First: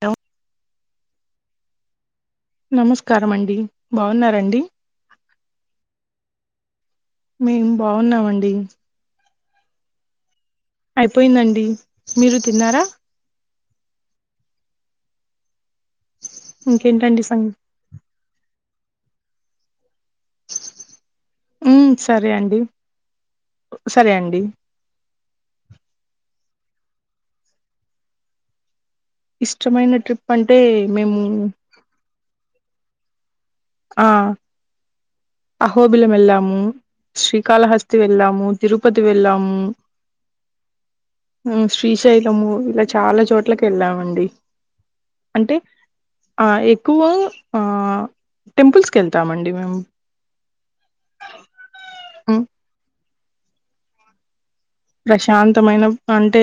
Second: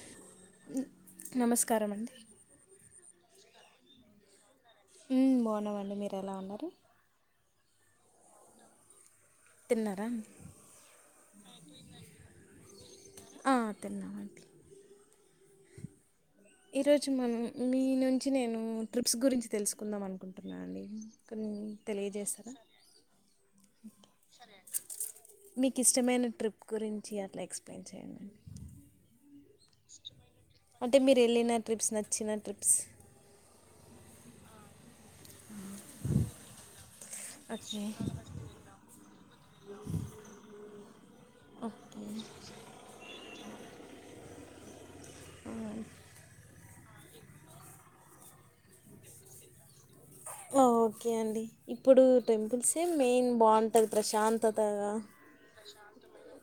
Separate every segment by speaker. Speaker 1: అ
Speaker 2: నమస్కారమండి
Speaker 1: నమస్కారం అండి బాగున్నండి
Speaker 2: ఉమ్ బాగున్నామండి మీరు ఎలా ఉన్నారు
Speaker 1: మేం బాగున్నామండి
Speaker 2: తిన్నారా అండి
Speaker 1: అయిపోయిందిండి మీరు తిన్నారా
Speaker 2: ఆ, తిన్నామండి ఈరోజు
Speaker 1: ఇంకేంటండి సం
Speaker 2: మనం మీ నుంచి నేను ట్రిప్స్ గురించి తెలుసుకుందాం అనుకుంటున్నా అండి కొన్ని
Speaker 1: ఉ సరే
Speaker 2: తెలియజేస్తారా
Speaker 1: అండి సరే అండి
Speaker 2: మీకు ఇష్టమైన ట్రిప్ గురించి అట్లా ఎక్స్ప్లెయిన్ చెయ్యండి అండి
Speaker 1: ఇష్టమైన ట్రిప్ అంటే మేము
Speaker 2: వెళ్ళిన ట్రిప్స్ నచ్చిన ట్రిప్స్
Speaker 1: ఆ అహోబిలం వెళ్ళాము
Speaker 2: ఓకే
Speaker 1: శ్రీకాళహస్తి వెళ్ళాము తిరుపతి వెళ్ళాము ఉ
Speaker 2: ఓకే
Speaker 1: శ్రీశైలము ఇలా చాలా చోట చోట్లకు వెళ్ళామండి అంటే అ ఎక్కువ అ టెంపుల్స్ కి వెళ్తామండి మేము
Speaker 2: ఓకే అండి ఇప్పుడు
Speaker 1: ఉమ్
Speaker 2: టెంపుల్సే మెయిన్ బాగుంటాంది ప్రశాంత్
Speaker 1: ప్రశాంతమైన అంటే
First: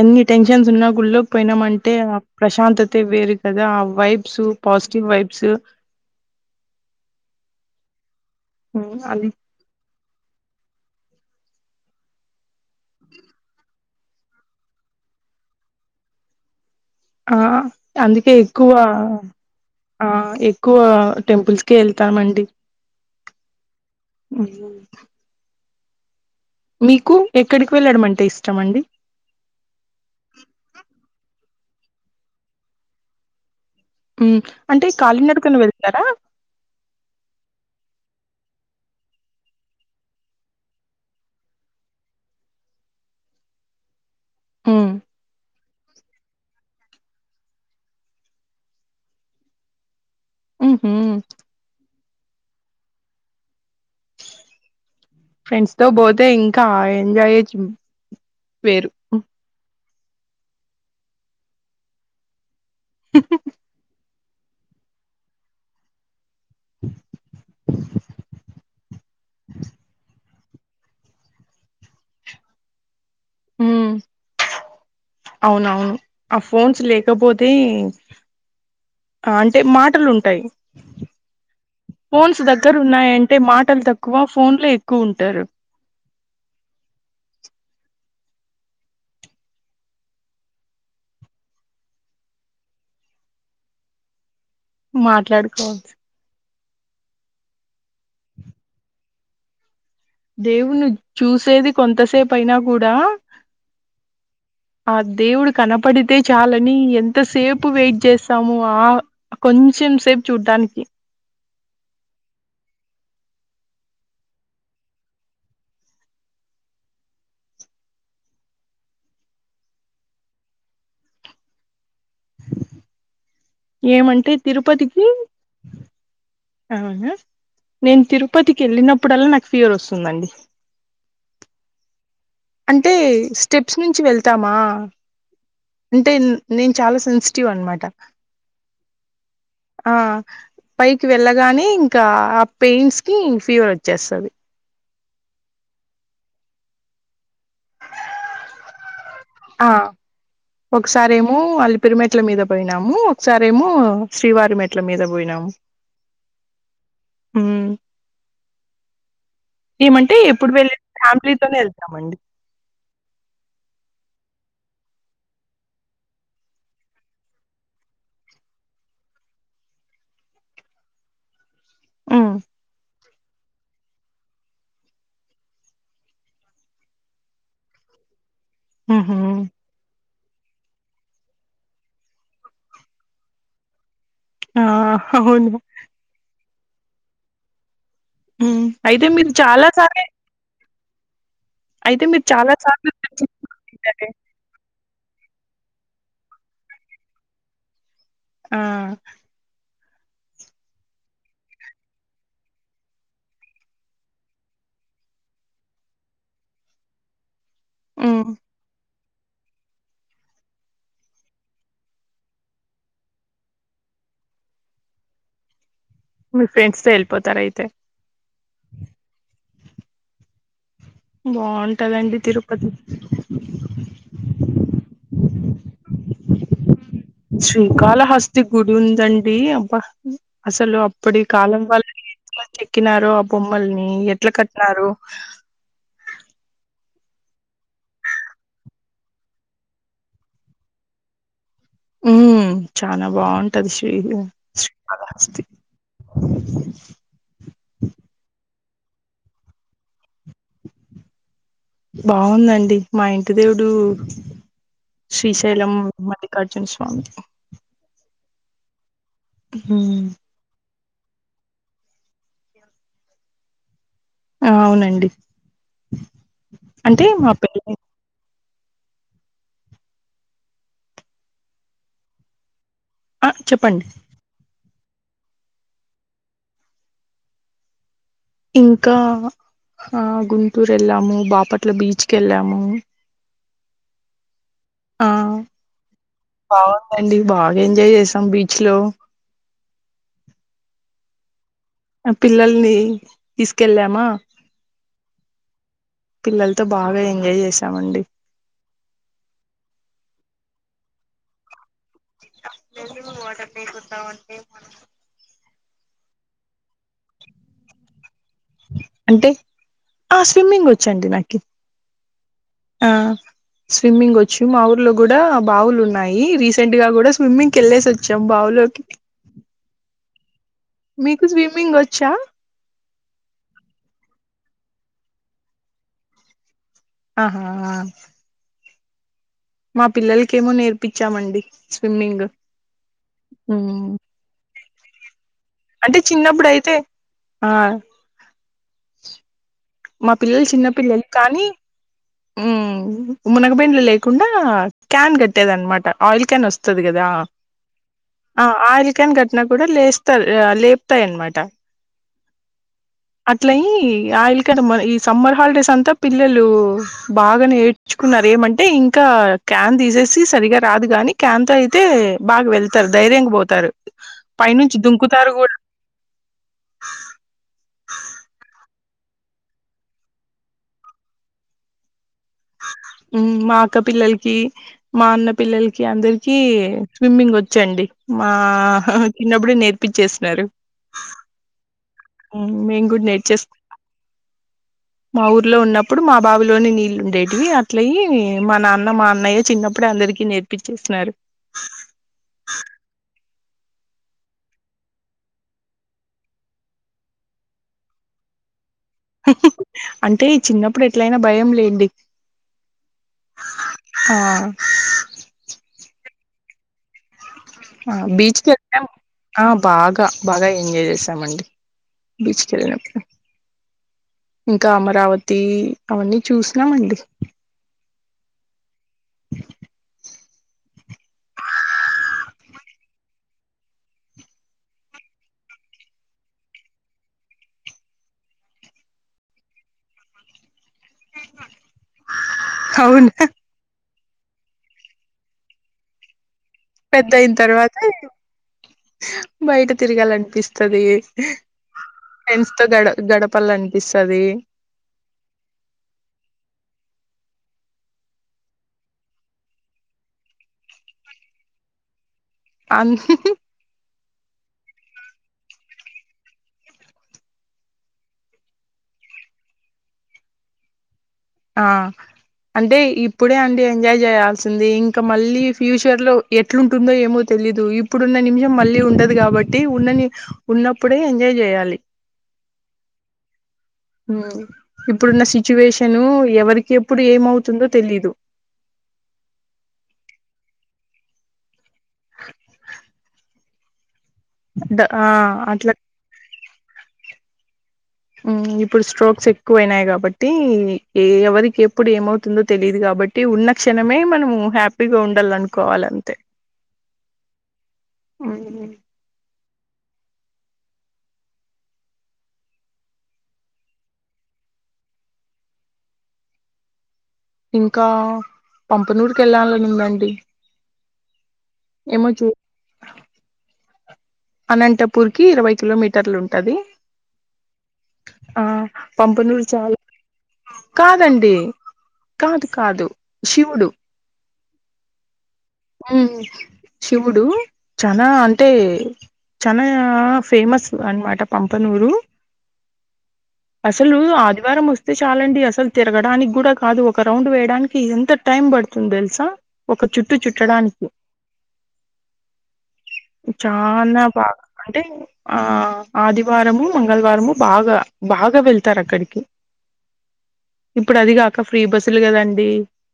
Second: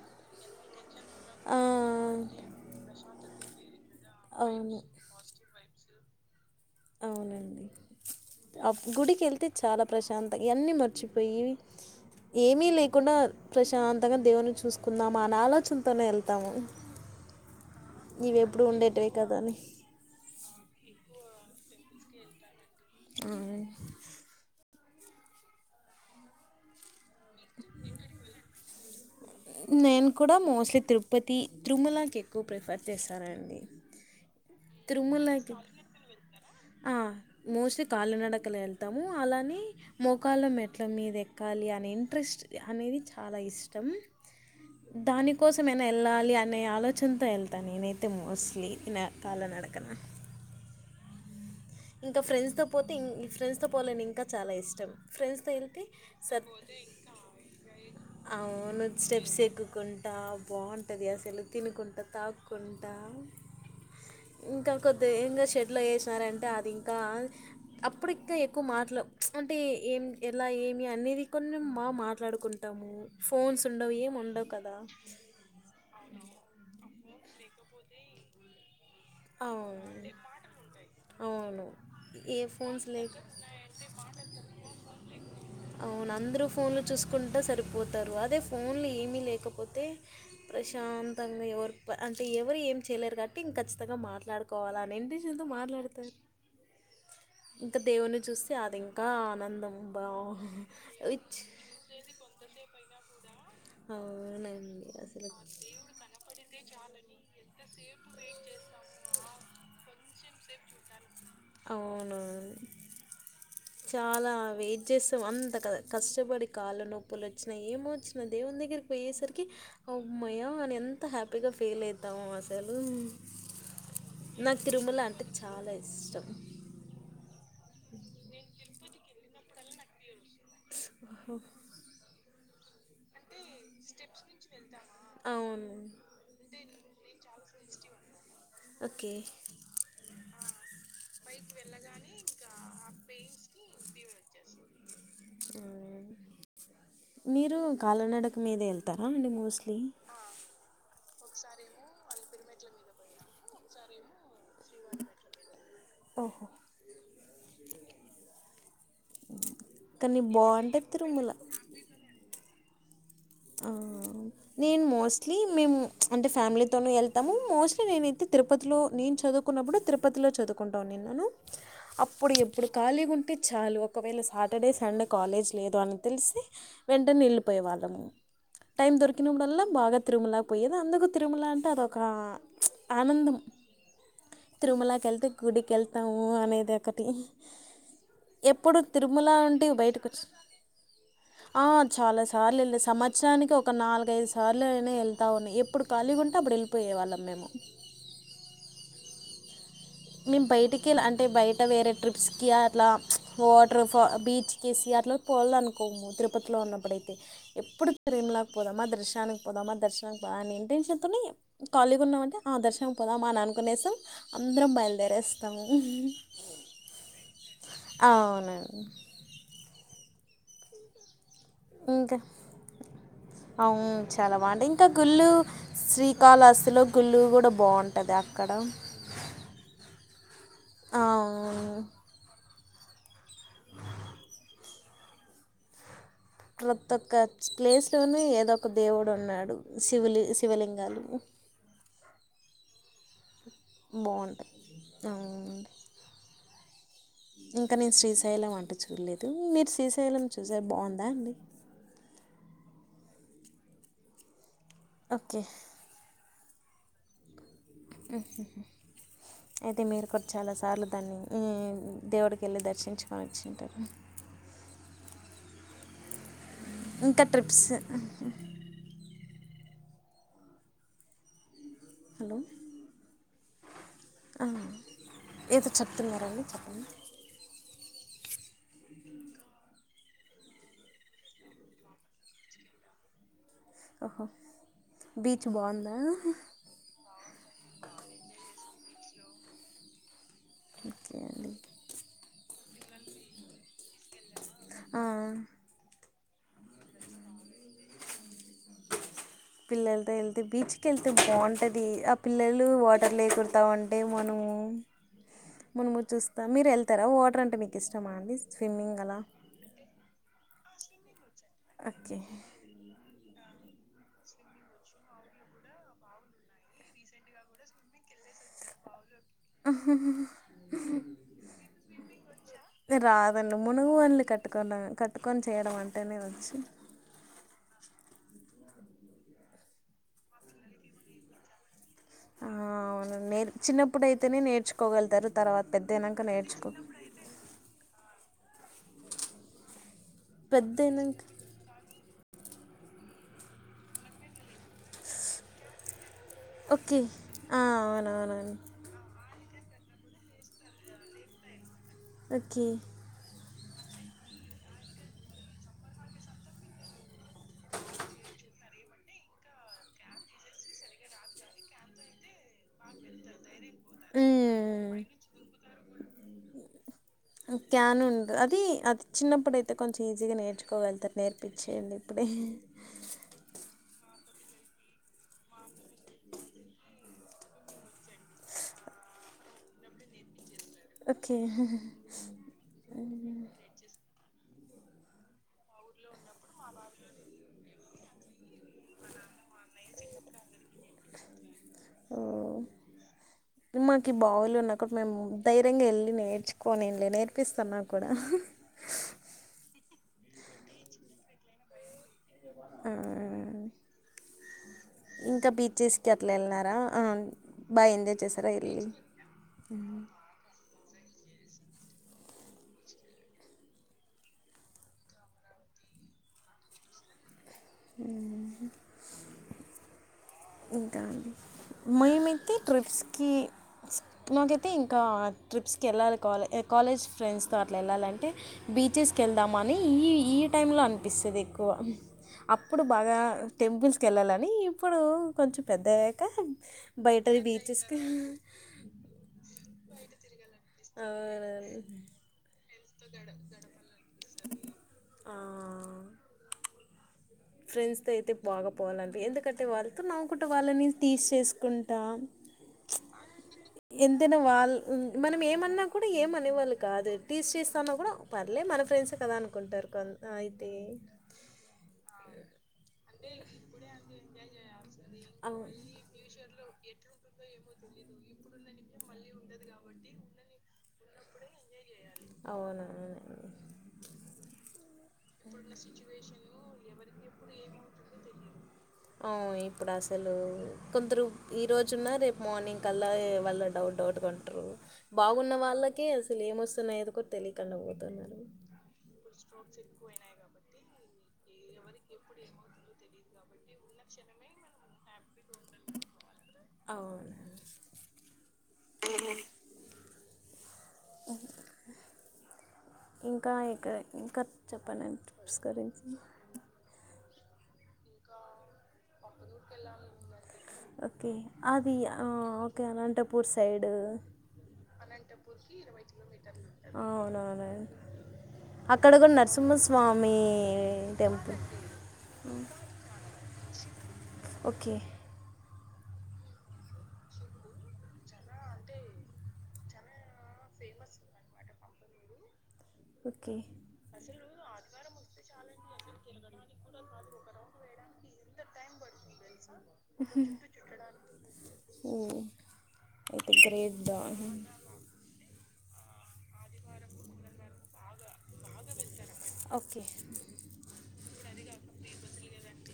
Speaker 1: ఎన్ని టెన్షన్స్ ఉన్నా గుళ్ల్లోకి
Speaker 2: ఆ,
Speaker 1: పోయినామంటే ఆ ప్రశాంతతే వేరు కదా ఆ వైబ్స్
Speaker 2: అవును
Speaker 1: పాజిటివ్ వైబ్స్
Speaker 2: అవునండి అ గుడికి
Speaker 1: అది
Speaker 2: ఎల్తే చాలా ప్రశాంత ఇవన్నీ మర్చిపోయి ఏమీ లేకుండా ప్రశాంతంగా దేవుని చూసుకుందామా అనే ఆలోచనతోనే వెళ్తాము
Speaker 1: ఆ అందుకే ఎక్కువ
Speaker 2: ఉండేటివే కదా అని.
Speaker 1: ఆ ఎక్కువ టెంపుల్స్ కే వెళ్తామండి
Speaker 2: ఆ
Speaker 1: హ్మ్. మీకు ఎక్కడికి వెళ్ళడం అంటే ఇష్టం అండి
Speaker 2: నేను కూడా మోస్ట్లీ తిరుపతి తిరుమలకి ఎక్కువ ప్రిఫర్ చేశానండి
Speaker 1: ఉమ్ అంటే కాలినడకన వెళ్తున్నారా
Speaker 2: మోస్ట్లీ కాళ్ళనడకలే వెళ్తాము అలానే మొకాళ్ళ మెట్ల మీద ఎక్కాలి అనే ఇంట్రెస్ట్ అనేది చాలా ఇష్టం దానికోసమైనా ఎళ్ళాలి అనే ఆలోచ్ చ్చుంత ఎళ్తా నేనైతే మోస్ట్లీ నా కాళ్ళ నడకన
Speaker 1: ఉమ్ హ్
Speaker 2: ఇంక ఫ్రెండ్స్తో పోతే ఇన్ ఫ్రెండ్స్తో పోలని ఇంకా చాలా ఇష్టం ఫ్రెండ్స్తో
Speaker 1: ఫ్రెండ్స్
Speaker 2: ఎళ్తే
Speaker 1: తో పోతే
Speaker 2: సత్
Speaker 1: ఇంకా ఎంజాయ్
Speaker 2: అవును
Speaker 1: వేరు
Speaker 2: స్టెప్స్ ఎక్కుకుంట్ టా బావుంటది అసలు తినుకుంటా తాక్కుంటా ఇంక కొద్దిగ ఇంగ షెడ్ ల ఏసినారంటే ఆ ఇంకా అప్పుడు ఇంక ఎక్కువ మాటలు అంటే ఏం ఎలా ఏమి అనేది కొన్ని మా మాట్లాడుకుంటము ఫోన్స్
Speaker 1: హ్మ్.
Speaker 2: ఉండవు ఏం ఉండవు కదా
Speaker 1: కపోతే ఆ అంటే మాటలు
Speaker 2: అవును
Speaker 1: ఉంటాయి
Speaker 2: అవును ఏ
Speaker 1: ఫోన్స్
Speaker 2: లేక
Speaker 1: దగ్గరున్నాయంటే మాటలు తక్కువ ఫోన్లో ఎక్కువ ఉంటారు
Speaker 2: టు ఫోన్లు చూసుకుంట సరిపోతారు అదే ఫోన్లు ఏమీ లేకపోతే ప్రశాంతంగ్ గ ఎవరు ప అంటే ఎవరు ఏం చేయలేరు గాట్టి ఇంక చ్ త్తగా మాట్లాడుకోవాలనే ఇంటెన్షన్ తో
Speaker 1: మాట్లాడుకోవాల్సి
Speaker 2: మాట్లాడతరు ఇంక దేవున్ని చూస్తే అది ఇంకా ఆనందం బా
Speaker 1: దేవున్ని
Speaker 2: విచ్
Speaker 1: చూసేది కొంతసేపు అయినా గూడ
Speaker 2: అవును
Speaker 1: ఆ దేవుడు కనపడితే చాలని ఎంతసేపు వెయిట్ చేస్తామో ఆ కొంచ్ చెం సేపు చూడ్డానికి
Speaker 2: అవునా చాలా వెయిట్ చేస్తాం అంత కద కష్టపడి కాళ్ళ నొప్పులొచ్చిన ఏమోచ్చిన న దేవుని దగ్గరికి పోయేసరికి అమ్మయా అని ఎంత హ్యాపీగా ఫీల్ అయితామో అసలు
Speaker 1: ఏమంటే
Speaker 2: నాకు తిరుమల
Speaker 1: తిరుపతికి
Speaker 2: అంటే చాలా ఇష్టం.
Speaker 1: అవునా నేను తిరుపతికి ఎళ్ళినప్పుడల్లా నాకు ఫీవర్ వస్తుందండి
Speaker 2: స్ ఒహొ
Speaker 1: అంటే స్టెప్స్ నుంచి వెళ్తామా
Speaker 2: అవును.
Speaker 1: అంటే న్ నేను చాలా సెన్సి టివ్ అన్నమాట
Speaker 2: ఓకే
Speaker 1: ఆ పైకి వెళ్ళగానే ఇంకా ఆ పెయిన్స్ కి ఫీవర్ వచ్చేస్తది
Speaker 2: మీరు కాళ్ళ నడక మీదే ఎల్
Speaker 1: ఆ ఒకసారేమో అలిపిరి మెట్ల మీద పోయినాము ఒకసారేమో శ్రీవారి మెట్ల మీద బోయినాము
Speaker 2: ఓహో
Speaker 1: ఉమ్ ఏమంటే
Speaker 2: కానీ
Speaker 1: ఎప్పుడు
Speaker 2: బావుంటది
Speaker 1: వెల్లినా
Speaker 2: తిరుమల.
Speaker 1: ఫ్యామిలీతోనే ఎళ్తామండి
Speaker 2: ఆ నేను మోస్ట్లీ మేము అంటే ఫ్యామిలీతోను ఎళ్తాము మోస్ట్లీ నేనయితే తిరుపతిలో నేను చ్ చదువుకున్నప్పుడు తిరుపతిలో చదువుకుంట ఉండినాను
Speaker 1: ఉమ్
Speaker 2: అప్పుడు ఎప్పుడు ఖాళీగుంట్ టె చాలు ఒకవేళ సాటర్డే సండే కాలేజ్ లేదు అని తెలిస్తే వెంటనే ఎళ్ళిపోయే వాళ్ళము టైమ్
Speaker 1: ఉహు
Speaker 2: దొరికినప్పుడ ల్ల బాగ తిరుమల పోయేది అందుకు తిరుమల అంటే అదొక చ్ ఆనందం
Speaker 1: ఆ
Speaker 2: తిరుమలకి వెళ్తే
Speaker 1: అవును
Speaker 2: గుడికి వెళ్తాము అనేది ఒకటి
Speaker 1: హ్మ్.
Speaker 2: ఎప్పుడు
Speaker 1: అయితే
Speaker 2: తిరుమల
Speaker 1: మీరు చాలా
Speaker 2: నుండి బయటకు
Speaker 1: సార్లే
Speaker 2: వచ్చ ఆ చాలా సార్లు వెళ్ళ సంవత్సరానికి ఒక
Speaker 1: తింటారే
Speaker 2: నాలుగైదు సార్లు అయినా వెళ్ళ వున్నా ఎప్పుడు ఖాళీ గా ఉంటే అప్పుడు వెళ్ళిపోయేవాళ్ళం మేము
Speaker 1: ఉం
Speaker 2: మేము బయటికి ఇల అంటే బయట వేరే ట్రిప్స్కి అట్లా చ్ వాటర్ ఫా బీచ్కి సి పో [unintelligible] అనుకోము తిరుపతిలో ఉన్నప్పుడుయితే ఎప్పుడు
Speaker 1: ఉమ్
Speaker 2: తిరిలాకపోదాం మా దశ దర్శానికి పోదామా దర్శనానికి పా అని ఇంటెషన్తో ఖాళీగా ఉన్నామంటే ఆ దర్శననికి పోదామా అని అనుకునేసాం అందరం బయలుదేరేస్తాము
Speaker 1: మీ ఫ్రెండ్స్ తో వెళ్ళిపోతార అయితే
Speaker 2: అవునండి. ఇంకా
Speaker 1: బాగుంటదండి తిరుపతి
Speaker 2: అవు చాలా బాగుంటా ఇంకా గుళ్ళు శ్రీ కాళస్తిలో గుళ్ళు కూడా బాగుంటుంది
Speaker 1: శ్రీకాళహస్తి
Speaker 2: అక్కడ
Speaker 1: గుడి ఉందండి అబ్బా అసలు అప్పడు ఈ కాలం
Speaker 2: అవును
Speaker 1: వాళ్ళు ఎక్కినారు ఆ బొమ్మల్ని ఎట్లా కట్టినారు
Speaker 2: ప్రతి ఒక్క ప్లేస్లోనే ఏదో ఒక దేవుడు ఉన్నాడు శివులి శివలింగాలు
Speaker 1: ఉం చాల బాగుంటది శ్రీ
Speaker 2: బాగుంటాయి
Speaker 1: శ్రీ కాళహస్తి
Speaker 2: అవును ఇంకా నేను శ్రీశైలం అంటే చూడలేదు మీరు శ్రీశైలం చూసార బాగుందా అండి
Speaker 1: బాగుందండి మా ఇంటి దేవుడు
Speaker 2: ఓకే
Speaker 1: శ్రీశైలం మళ ఖర్జున స్వామి
Speaker 2: హు హమ్ అయితే
Speaker 1: హ్మ్
Speaker 2: మీరు కూడా చాలా సార్లు దాన్ని ఉం దేవుడికి వెళ్ళి దర్శించుకొని వచ్చింటారు
Speaker 1: ఆ అవునండి అంటే
Speaker 2: ఇంకా
Speaker 1: మా
Speaker 2: ట్రిప్స్
Speaker 1: పెళ్ళై
Speaker 2: హలో
Speaker 1: ఆ చెప్పండి
Speaker 2: ఆ ఏదో చెప్తున్నారండి చెప్పండి
Speaker 1: ఇంకా ఆ గుంటూరు వెళ్ళాము బాపట్ల బీచ్ కి వెళ్ళాము
Speaker 2: ఓహో
Speaker 1: ఆ
Speaker 2: బీచ్ బాగుందా
Speaker 1: బాగుందండి బాగా ఎంజాయ్ చేసాం బీచ్ లో
Speaker 2: ఓకే అండి
Speaker 1: ఆ పిల్లల్ని తీసుకెళ్ళామా
Speaker 2: ఆ
Speaker 1: పిల్లలతో బాగా ఎంజాయ్ చేసామండి
Speaker 2: పిల్లలతో వెళ్తే బీచ్కి వెళ్తే బాగుంటది అది ఆ పిల్లలు వాటర్ లే కుంటా ఉంటే మనము మునుము చూస్తా మీరు వెళ్తారా వాటర్ అంటే మీకు ఇష్టమా అండి స్విమ్మింగ్ అలా
Speaker 1: అంటే ఆ స్విమ్మింగ్ వచ్చండి నాకి
Speaker 2: ఓకే
Speaker 1: ఆ స్విమ్మింగ్ వచ్చు మా ఊర్లో కూడా బావులు ఉన్నాయి రీసెంట్ గా కూడా స్విమ్మింగ్కికేల్లేసి వచ్చాం బావు లోకి
Speaker 2: ఆహా హా
Speaker 1: మీకు స్విమ్మింగ్ వచ్చా
Speaker 2: రాదండి మునుగు వనులు కట్టుకని కట్టుకొని చేయడం అంటేనే వచ్చు
Speaker 1: ఆహా హా మా పిల్లలకేమో నేర్పించామండి స్విమ్మింగు
Speaker 2: అవున నేర్ చిన్నప్పుడైతేనే నేర్చుకోగలుతారు తర్వాత
Speaker 1: అంటే
Speaker 2: పెద్దైంనక
Speaker 1: చిన్నప్పుడు
Speaker 2: నేర్చుకో
Speaker 1: అయితే ఆ మా పిల్లొల్లు
Speaker 2: పెద్ద
Speaker 1: చిన్నపిల్లలు
Speaker 2: అయినాక
Speaker 1: కానీ ఊ మునగబెండ్లు లేకుండా క్యాన్ గట్టేదనమాట ఆయిల్ క్యానొస్తది
Speaker 2: ఓకే
Speaker 1: గదా
Speaker 2: ఆ,
Speaker 1: ఆ
Speaker 2: అవునవునండి
Speaker 1: ఆయిల్ క్యాన్ కట్న కుడా లేస్తాది ఆ లేప్త్తాయ్ అన్నమాట
Speaker 2: ఒకే
Speaker 1: అట్లయ్యి ఆయిల్ ఇక్కడ మన ఈ సమ్మర్ హాలిడేసంతా పిల్లలు బాగా నేర్చుకున్నారు ఏమంటే ఇంకా క్యాన్ దీసేసి సరిగా రాదు గాని క్యాన్ తో అయితే బాగ వెళ్తారు ధైర్యంగ బోతారు పై నుంచి దుంకుతారు గూడా
Speaker 2: ఆ క్యానుంద అది అద్ చిన్నప్పుడైతే కొంచీజిగా నేర్చుకోగలుగుతారు నేర్పించేయండి ఇప్పుడే
Speaker 1: ఉమ్ మాఅక్క పిల్లల్ కి మా అన్న పిల్లల్కి అందరికీ స్విమ్మింగొచ్చండి మా చిన్నబ్బుడే నేర్పిచ్చేస్న్నారు
Speaker 2: ఒకే
Speaker 1: ఊ మేమ్ గూడా నేర్చెస్కున్నాం మా ఊర్లో ఉన్నప్పుడు మా బావిలోని నీళ్ళుండేటివి అట్లయ్యి మా నాన్న మా అన్నయ్య చిన్నప్పుడే అందరికి నేర్పిచ్చేస్నారు
Speaker 2: మాకి బావులున్న కుడా మేము ధైర్యంగ ఎళ్ళి నేర్చుకోనిండ్లే నేర్పిస్తన్నా కుడా
Speaker 1: అంటే చిన్నప్పుడెట్లైనా భయం లేండి
Speaker 2: ఆ
Speaker 1: ఆ
Speaker 2: ఇంకా బీచ్చెస్కి అట్లా ఎళ్నారా
Speaker 1: ఆ బీచ్ కెళ్నాం ఆ బాగా బాగా ఎంజాయ్ జేస్ సామ్ అండి బీచ్కెళ్ళినప్పుడు ఇంకా అమరావతి అవన్నీ చూస్నామండి
Speaker 2: అ ఇంకా మేమైతే ట్రిప్స్ కి నాకైతే ఇంకా ట్రిప్స్ కి ఎళ్ళాలి కాలే ఎ కాలేజ్ ఫ్రెండ్స్ తో అట్లా ఎళ్ళాలంటే బీచెస్కెళ్దామని ఈ ఈ టైమ్ లో అన్పిస్తదిక్ క్కువ అప్పుడు
Speaker 1: అవును
Speaker 2: బాగా టెంపుల్స్ కెళ్ళాలని ఇప్పుడు కొంచెం పెద్దగయ్యాక
Speaker 1: పెద్ద అయిన
Speaker 2: బయటది
Speaker 1: తర్వాత
Speaker 2: బీచెస్కి
Speaker 1: బయట తిరగాలనిపిస్తది ఫ్రెండ్స్ తో గడ గడపల్లనిపిస్తది
Speaker 2: ఫ్రెండ్స్ తో ఐతే బాగా పోవల్లని ఎందుకంటే వాళ్ళ్తో నవ్వుకుంట వాళ్ళని తీస్ చేేసుకుంటా
Speaker 1: అన్
Speaker 2: ఎంతైనా వాళ్ళ్ మనం ఏమన్నా కుడా ఏమనేవాళ్ళు కాదు టీస్ చేస్తాన్నా కుడా పర్లే మన ఫ్రె ఫ్రెండ్స్ కదా అనుకుంటారు కొంత అయితే
Speaker 1: ఆ
Speaker 2: ఆ
Speaker 1: అంటే ఇప్పుడే అండి ఎంజాయ్ జేయాల్సింది ఇంక మళ్ళీ
Speaker 2: అవును.
Speaker 1: ఫ్యూచర్ లో ఎట్లుంటుందో ఏమో తెలీ దు ఇప్పుడున్న నిమిషం మళ్ళీ ఉండదు గాబట్టి ఉన్నన్ని ఉన్నప్పుడే ఎంజాయ్ జేయాలి
Speaker 2: అవును అవును
Speaker 1: ఉమ్.
Speaker 2: ఇప్పుడున్న సిచ్యువేషన్ ఎవరికి ఎప్పుడు ఏమవుతుందో తెలియదు అవ్ ఇప్పుడు అసలు కొందరు ఈ రోజు ఉన్నా రేపు మార్నింగ్ కల్లా వాళ్ళ డౌట్ డౌట్ గుంట్రు
Speaker 1: ద ఆ
Speaker 2: బాగున్న
Speaker 1: అట్లా
Speaker 2: వాళ్ళకి అసలు ఎంవస్తున్నాయి కూడా తెలి
Speaker 1: ఇప్పుడు స్ట్రోక్స్ ఎక్కువయినాయి కాబట్టి ఏ ఎవరికి కి ఎప్పుడు ఏమవుతుందో తెలీదు కాబట్టి ఉన్న క్షణమే మనం హ్యాపీగా ఉండాలి అను కోవాలంతే
Speaker 2: అవునండి.
Speaker 1: మ్మ్
Speaker 2: మ్మ్ ఇంకా ఇక్కడ ఇంకా చెప్పండి [unintelligible]
Speaker 1: ఇంకా పంపనూరికి వెళ్ళాలనుదండి
Speaker 2: ఓకే అది ఆ ఓకే అనంటపూర్ సైడు
Speaker 1: అనంతపూర్ కి ఇరవై కిలోమీటర్లు ఉంటది
Speaker 2: అవునవును
Speaker 1: ఆ
Speaker 2: అక్కడ కూడా
Speaker 1: పంపనూరు చాలా
Speaker 2: నరసింహస్వామి
Speaker 1: కాదండి
Speaker 2: టెంపుల్
Speaker 1: కాదు
Speaker 2: అవునండి,
Speaker 1: కాదు శివుడు
Speaker 2: ఓకే
Speaker 1: మ్మ్ శివుడు చానా అంటే చన ఫేమస్ అన్నమాట పంపనూరు
Speaker 2: ఓకే
Speaker 1: అసలు ఆదివారం వస్తే చాలండి అసలు తిరగడానికి కూడా కాదు ఒక రౌండ్ వేయడానికి ఎంత టైం పడుతుంది తెలుసా ఒక చుట్టు చుట్టడానికి
Speaker 2: ఓ, అయితే గ్రేట్
Speaker 1: చానా
Speaker 2: దా
Speaker 1: బాగా అంటే ఆ ఆదివారము మంగళవారము బాగా బాగా వెళ్ తారు అక్కడికి
Speaker 2: ఓకే
Speaker 1: ఇప్పుడు అది కాక ఫ్రీ బస్సులు కదండి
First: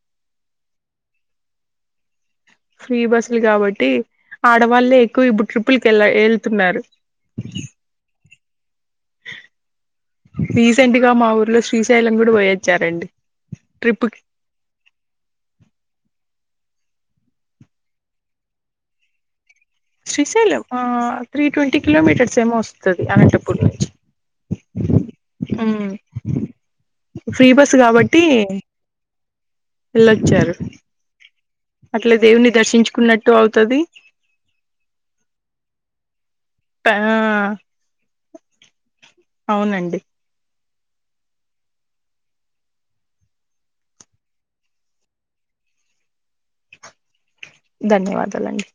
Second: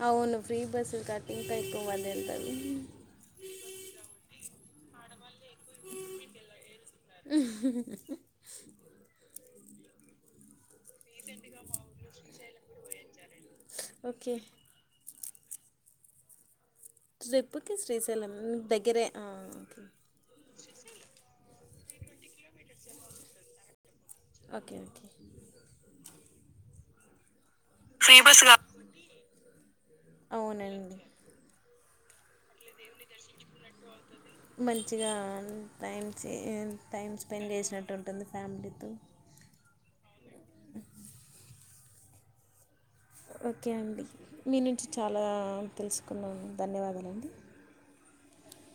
Speaker 2: అవును ఫ్రీ బస్సులు కడ్డితో ఏక్
Speaker 1: ఫ్రీ బస్సులు కాబట్టి ఆడవాళ్ళే ఎక్కువ ఇప్ ట్రిపుల్ కెళ్లా ఏళ్తున్నారు ఫీస్ సెంట్ గా మా ఊర్లో శ్రీశైలం కూడా పోయిచ్చారండి ట్రిప్కి
Speaker 2: ఓకే ట్రిప్పుకి శ్రీశైలం దగ్గరే ఆ
Speaker 1: శ్రీశైలం ఆ త్రీ ట్వంటీ కిలోమీటర్స్ ర్స్ ఏమో వస్తది అనంటపూర్ నుంచి
Speaker 2: ఓకే ఓకే
Speaker 1: ఫ్రీ బస్ కాబట్టి వెళ్ళొచ్చారు
Speaker 2: అవునండి
Speaker 1: అట్ల దేవుని దర్శించుకున్నట్టు అవుతది
Speaker 2: మంచిగా టైం సే
Speaker 1: ఆ
Speaker 2: టైం స్పెండ్ చేసినట్టు ఉంటుంది ఫ్యామిలీతో
Speaker 1: అవునండి
Speaker 2: ఓకే అండి మీ నుంచి చాలా తెలుసుకున్నాను ధన్యవాదాలండి
Speaker 1: ధన్యవాదాలండి